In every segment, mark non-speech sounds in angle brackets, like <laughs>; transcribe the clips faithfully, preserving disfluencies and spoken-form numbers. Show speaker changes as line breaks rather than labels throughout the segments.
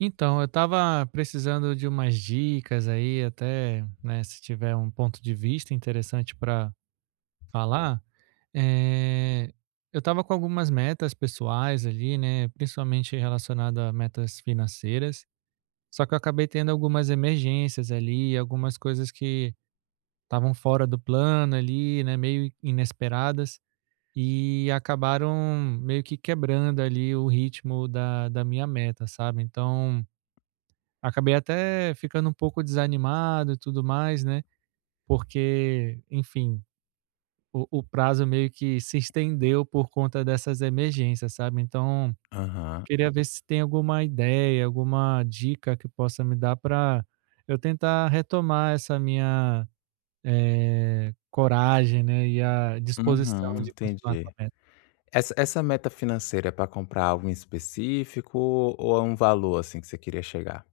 Então, eu estava precisando de umas dicas aí, até, né, se tiver um ponto de vista interessante para falar. Eh, eu estava com algumas metas pessoais ali, né, principalmente relacionado a metas financeiras, só que eu acabei tendo algumas emergências ali, algumas coisas que estavam fora do plano ali, né, meio inesperadas, e acabaram meio que quebrando ali o ritmo da, da minha meta, sabe? Então acabei até ficando um pouco desanimado e tudo mais, né, porque, enfim, o o prazo meio que se estendeu por conta dessas emergências, sabe. Então,
Aham.
queria ver se tem alguma ideia, alguma dica que possa me dar para eu tentar retomar essa minha, eh, coragem, né, e a disposição
Uhum,
de continuar com
entendi.
a meta.
Essa essa meta financeira é para comprar algo em específico ou é um valor, assim, que você queria chegar?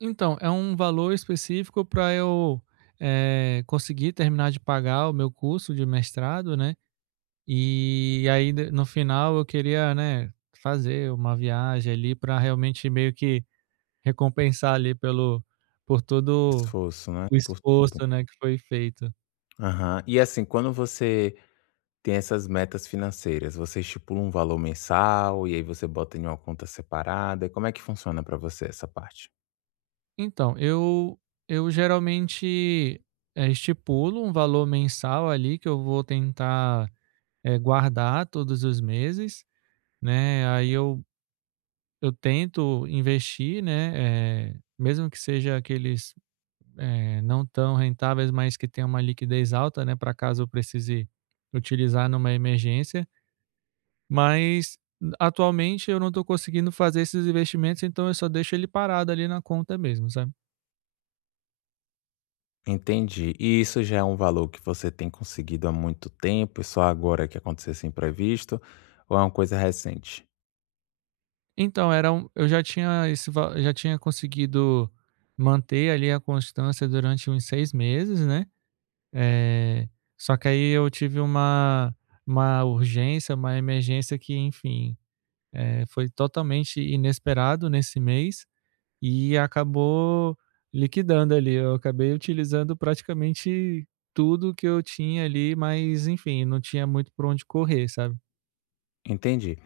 Então, é um valor específico para eu, eh, conseguir terminar de pagar o meu curso de mestrado, né. E aí de no final eu queria, né, fazer uma viagem ali para realmente meio que recompensar ali pelo por todo
Esforço, né,
o
por tudo.
esforço, né, que foi feito.
Aham. E, assim, quando você tem essas metas financeiras, você estipula um valor mensal e aí você bota em uma conta separada? E como é que funciona para você essa parte?
Então, eu eu geralmente, eh, estipulo um valor mensal ali que eu vou tentar, eh, guardar todos os meses, né, aí eu eu tento investir, né, eh, mesmo que seja aqueles eh, não tão rentáveis, mas que tenham uma liquidez alta, né, para caso eu precise utilizar numa emergência, mas n- atualmente eu não estou conseguindo fazer esses investimentos, então eu só deixo ele parado ali na conta mesmo, sabe.
Entendi. E isso já é um valor que você tem conseguido há muito tempo e só agora que aconteceu esse imprevisto ou é uma coisa recente?
Então era um eu já tinha esse va já tinha conseguido manter ali a constância durante uns seis meses, né, eh, só que aí eu tive uma uma urgência, uma emergência que, enfim, eh, foi totalmente inesperado nesse mês. E acabou liquidando ali, eu acabei utilizando praticamente tudo que eu tinha ali, mas enfim, não tinha muito por onde correr, sabe.
Entendi.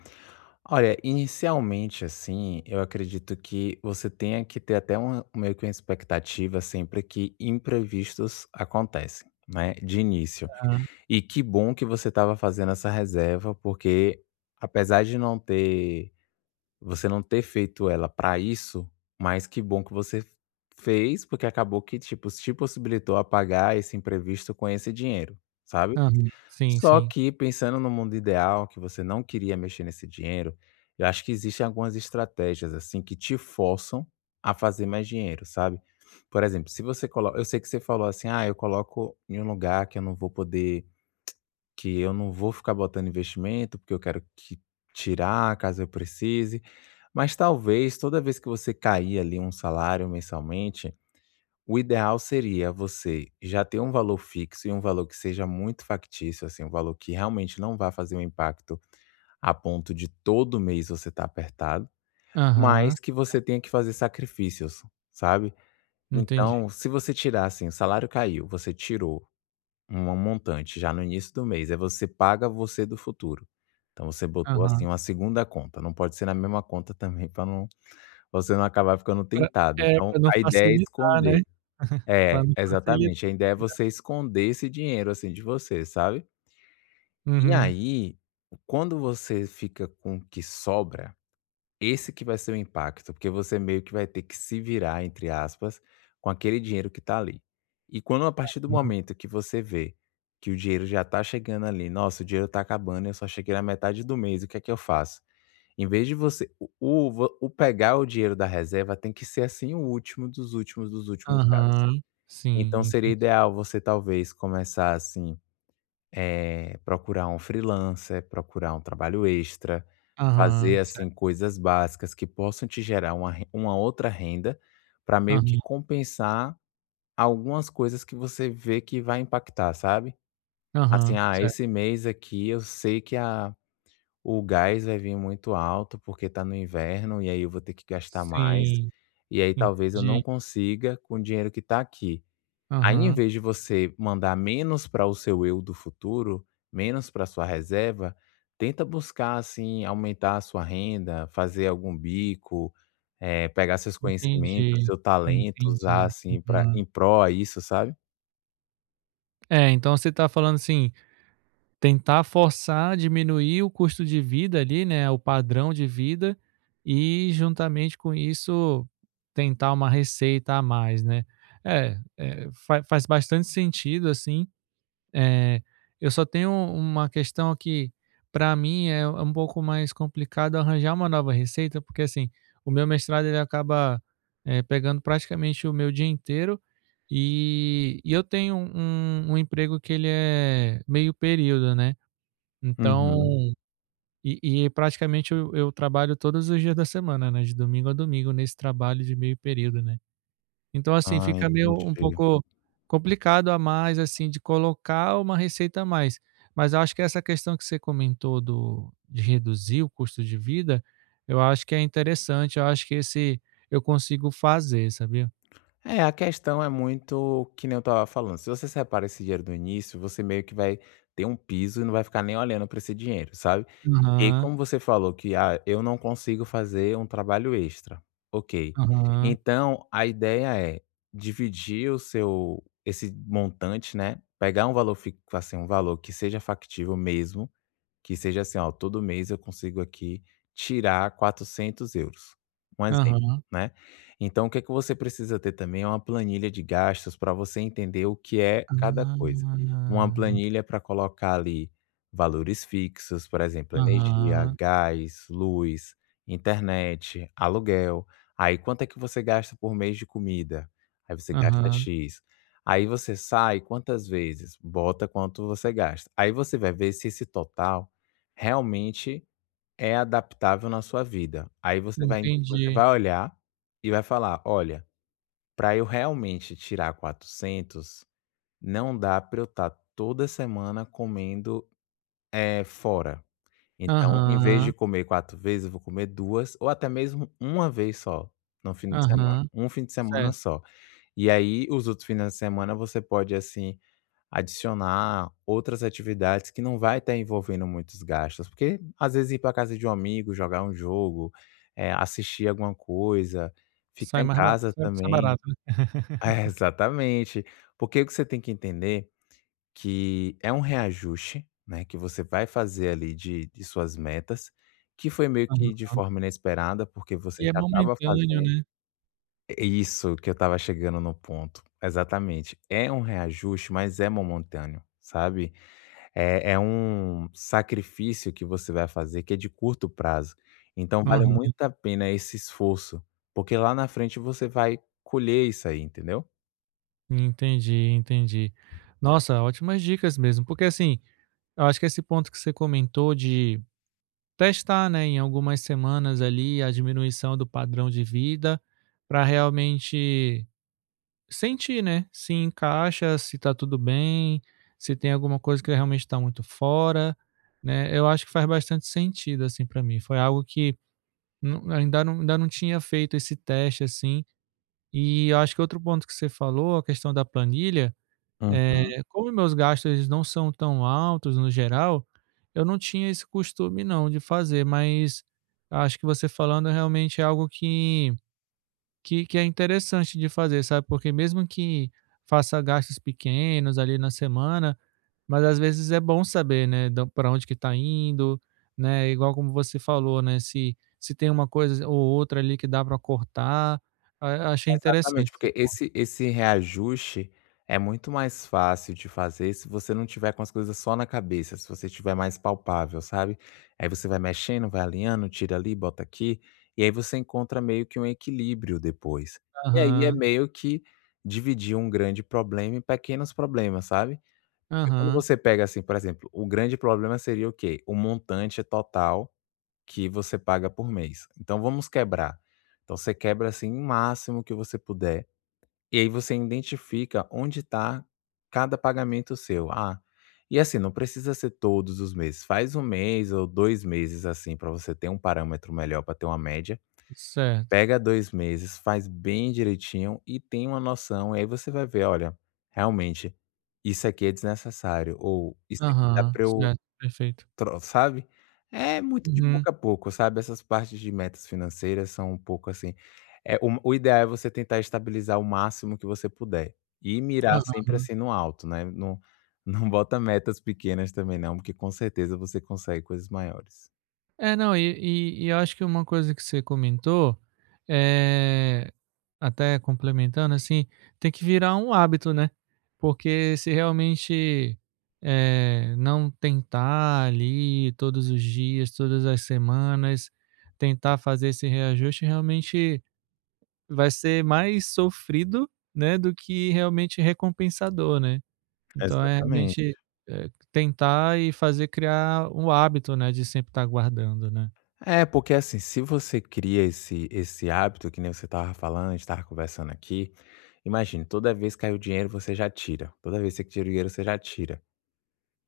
Olha, inicialmente, assim, eu acredito que você tenha que ter até uma, meio que uma expectativa sempre que imprevistos acontecem, né? De início.
Tá.
E que bom que você estava fazendo essa reserva, porque apesar de não ter, você não ter feito ela para isso, mas que bom que você fez, porque acabou que, tipo, te possibilitou a pagar esse imprevisto com esse dinheiro, sabe?
Aham. Sim,
Só
sim.
que pensando no mundo ideal, que você não queria mexer nesse dinheiro, eu acho que existem algumas estratégias, assim, que te forçam a fazer mais dinheiro, sabe. Por exemplo, se você coloca, eu sei que você falou assim: "Ah, eu coloco em um lugar que eu não vou poder que eu não vou ficar botando investimento, porque eu quero que tirar caso eu precise", mas talvez toda vez que você cair ali um salário mensalmente o ideal seria você já ter um valor fixo e um valor que seja muito factício, assim, um valor que realmente não vá fazer um impacto a ponto de todo mês você estar apertado, mas
Aham,
que você tenha que fazer sacrifícios, sabe.
entendi.
Então, se você tirar, assim, o salário caiu, você tirou um montante já no início do mês, aí você paga você do futuro. Então você botou, assim,
Aham.
uma segunda conta, não pode ser na mesma conta também para não você não acabar ficando
Pra
tentado.
é,
Então
pra não
a ideia é
facilitar, né,
esconder. É,
pra não
exatamente. A
facilitar.
ideia é você esconder esse dinheiro, assim, de você, sabe. E
Uhum.
aí, quando você fica com o que sobra, esse que vai ser o impacto, porque você meio que vai ter que "se virar", entre aspas, com aquele dinheiro que tá ali. E quando a partir do momento que você vê que o dinheiro já tá chegando ali: "Nossa, o dinheiro tá acabando, eu só cheguei na metade do mês, o que é que eu faço?". Em vez de você o o o pegar o dinheiro da reserva tem que ser, assim, o último dos últimos dos últimos casos.
Aham.
Então
Sim,
seria
entendi.
ideal você talvez começar assim, eh, procurar um freelancer, procurar um trabalho extra,
Aham,
fazer assim
certo.
coisas básicas que possam te gerar uma re uma outra renda, para meio que
Aham,
compensar algumas coisas que você vê que vai impactar, sabe? Assim,
aham,
ah, esse
certo.
mês aqui eu sei que a o gás vai vir muito alto porque tá no inverno e aí eu vou ter que gastar mais,
Sim,
e aí talvez eu não
entendi.
consiga com o dinheiro que tá aqui. Aí, em
Aham,
vez de você mandar menos para o seu eu do futuro, menos para sua reserva, tenta buscar, assim, aumentar a sua renda, fazer algum bico, eh, pegar seus conhecimentos,
entendi,
seu talento, usar,
entendi.
assim, para
Aham.
em pró a isso, sabe?
É, então você está falando assim, tentar forçar, diminuir o custo de vida ali, né, o padrão de vida, e juntamente com isso tentar uma receita a mais, né. É, eh, fa faz bastante sentido, assim, é, eu só tenho uma questão que para mim é um pouco mais complicado arranjar uma nova receita, porque assim, o meu mestrado ele acaba, eh, pegando praticamente o meu dia inteiro e e eu tenho um um emprego que ele é meio período, né. Então
Uhum.
e e praticamente eu eu trabalho todos os dias da semana, né, de domingo a domingo nesse trabalho de meio período, né. Então, assim,
Ah,
fica meio um
entendi.
pouco complicado a mais, assim, de colocar uma receita a mais. Mas eu acho que essa questão que você comentou do de reduzir o custo de vida, eu acho que é interessante, eu acho que esse eu consigo fazer, sabia?
É, a questão é muito que nem eu estava falando, se você separa esse dinheiro do início, você meio que vai ter um piso e não vai ficar nem olhando para esse dinheiro, sabe? E aí,
Aham,
como você falou que: "Ah, eu não consigo fazer um trabalho extra", ok.
aham,
Então a ideia é dividir o seu esse montante, né, pegar um valor fi assim, um valor que seja factível mesmo, que seja assim, ó, todo mês eu consigo aqui tirar quatrocentos euros um exemplo,
aham.
né. Então o que é que você precisa ter também é uma planilha de gastos para você entender o que é cada
Ah,
coisa. Uma
ve
planilha para colocar ali valores fixos, por exemplo, energia,
aham,
gás, luz, internet, aluguel. Aí quanto é que você gasta por mês de comida? Aí você gasta
aham,
"X". Aí você sai quantas vezes? Bota quanto você gasta. Aí você vai ver se esse total realmente é adaptável na sua vida. Aí você vai você
entendi.
vai olhar e vai falar: "Olha, para eu realmente tirar quatrocentos, não dá para eu estar toda semana comendo, eh, fora. Então, em vez
Aham,
de comer quatro vezes, eu vou comer duas ou até mesmo uma vez só no fim de semana,
aham,
um fim de semana
certo.
só". E aí, os outros fins de semana você pode, assim adicionar outras atividades que não vai estar envolvendo muitos gastos, porque às vezes ir para casa de um amigo, jogar um jogo, eh, assistir alguma coisa, ficar
Sai
em
mais ba
casa
sai sai
também
barato, né.
<laughs> é,
<laughs>
exatamente. Porque o que você tem que entender que é um reajuste, né, que você vai fazer ali de de suas metas, que foi meio que de
Aham.
forma inesperada, porque você
E é
já estava
momentâneo,
fazendo
né.
é isso, que eu estava chegando no ponto. Exatamente. É um reajuste, mas é momentâneo, sabe? É é um sacrifício que você vai fazer que é de curto prazo, então vale Uhum.
Aham.
muito a pena esse esforço, porque lá na frente você vai colher isso aí, entendeu?
Entendi, entendi. Nossa, ótimas dicas mesmo, porque assim, eu acho que esse ponto que você comentou de testar, né, em algumas semanas ali a diminuição do padrão de vida para realmente sentir, né, se encaixa, se tá tudo bem, se tem alguma coisa que realmente está muito fora, né? Eu acho que faz bastante sentido assim para mim. Foi algo que nu- ainda não, ainda não tinha feito esse teste assim. E eu acho que outro ponto que você falou, a questão da planilha,
Hum.
eh, como meus gastos eles não são tão altos no geral, eu não tinha esse costume não de fazer, mas acho que você falando realmente é algo que que que é interessante de fazer, sabe, porque mesmo que faça gastos pequenos ali na semana, mas às vezes é bom saber, né, para onde que está indo, né, igual como você falou, né, se se tem uma coisa ou outra ali que dá para cortar, a achei
Exatamente,
interessante.
porque esse esse reajuste é muito mais fácil de fazer se você não tiver com as coisas só na cabeça, se você tiver mais palpável, sabe. Aí você vai mexendo, vai alinhando, tira ali, bota aqui, e aí você encontra meio que um equilíbrio depois. E aí é
Aham,
meio que dividir um grande problema em pequenos problemas, sabe. Porque quando
aham,
você pega, assim, por exemplo, o grande problema seria o quê? O montante total que você paga por mês. Então vamos quebrar. Então você quebra, assim, o máximo que você puder e aí você identifica onde está cada pagamento seu. Ah, e assim, não precisa ser todos os meses. Faz um mês ou dois meses, assim, para você ter um parâmetro melhor, para ter uma média.
certo.
Pega dois meses, faz bem direitinho e tem uma noção. E aí você vai ver: "Olha, realmente, isso aqui é desnecessário", ou "Isso aqui dá
Aham,
para eu".
certo, perfeito.
Tro Sabe? É muito de
Uhum,
pouco a pouco, sabe, essas partes de metas financeiras são um pouco assim, é o o ideal é você tentar estabilizar o máximo que você puder e mirar sempre,
aham.
assim, no alto, né, não <laughs> não bota metas pequenas também não, porque com certeza você consegue coisas maiores.
É, não, e e e eu acho que uma coisa que você comentou, é até complementando, assim, tem que virar um hábito, né, porque se realmente, é não tentar ali todos os dias, todas as semanas, tentar fazer esse reajuste, realmente vai ser mais sofrido, né, do que realmente recompensador, né. Então é
Exatamente.
realmente, eh, tentar e fazer criar um hábito, né, de sempre estar guardando, né.
É, porque, assim, se você cria esse esse hábito que nem você estava falando, a gente estava conversando aqui, imagine, toda vez que cai o dinheiro você já tira, toda vez que você tira o dinheiro você já tira.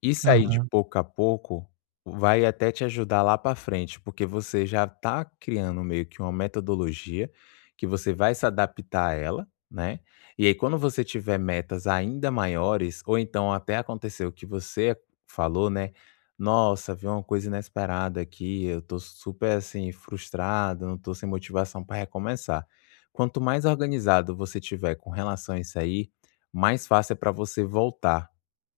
Isso aí de
Aham.
pouco a pouco vai até te ajudar lá para frente, porque você já está criando meio que uma metodologia que você vai se adaptar a ela, né? E aí quando você tiver metas ainda maiores, ou então até aconteceu o que você falou, né? Nossa, vi uma coisa inesperada aqui, eu tô super assim frustrado, não tô sem motivação para recomeçar. Quanto mais organizado você tiver com relação a isso aí, mais fácil é para você voltar,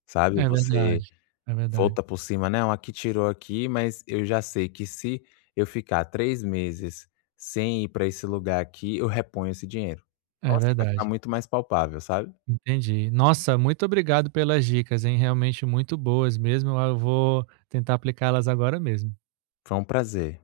sabe?
É
Você
verdade, é verdade,
volta por cima, não, aqui tirou aqui, mas eu já sei que se eu ficar três meses sem ir para esse lugar aqui, eu reponho esse dinheiro.
é
Então assim, vai ficar
verdade.
muito mais palpável, sabe.
Entendi. Nossa, muito obrigado pelas dicas, hein, realmente muito boas mesmo, ah, eu vou tentar aplicá-las agora mesmo.
Foi um prazer.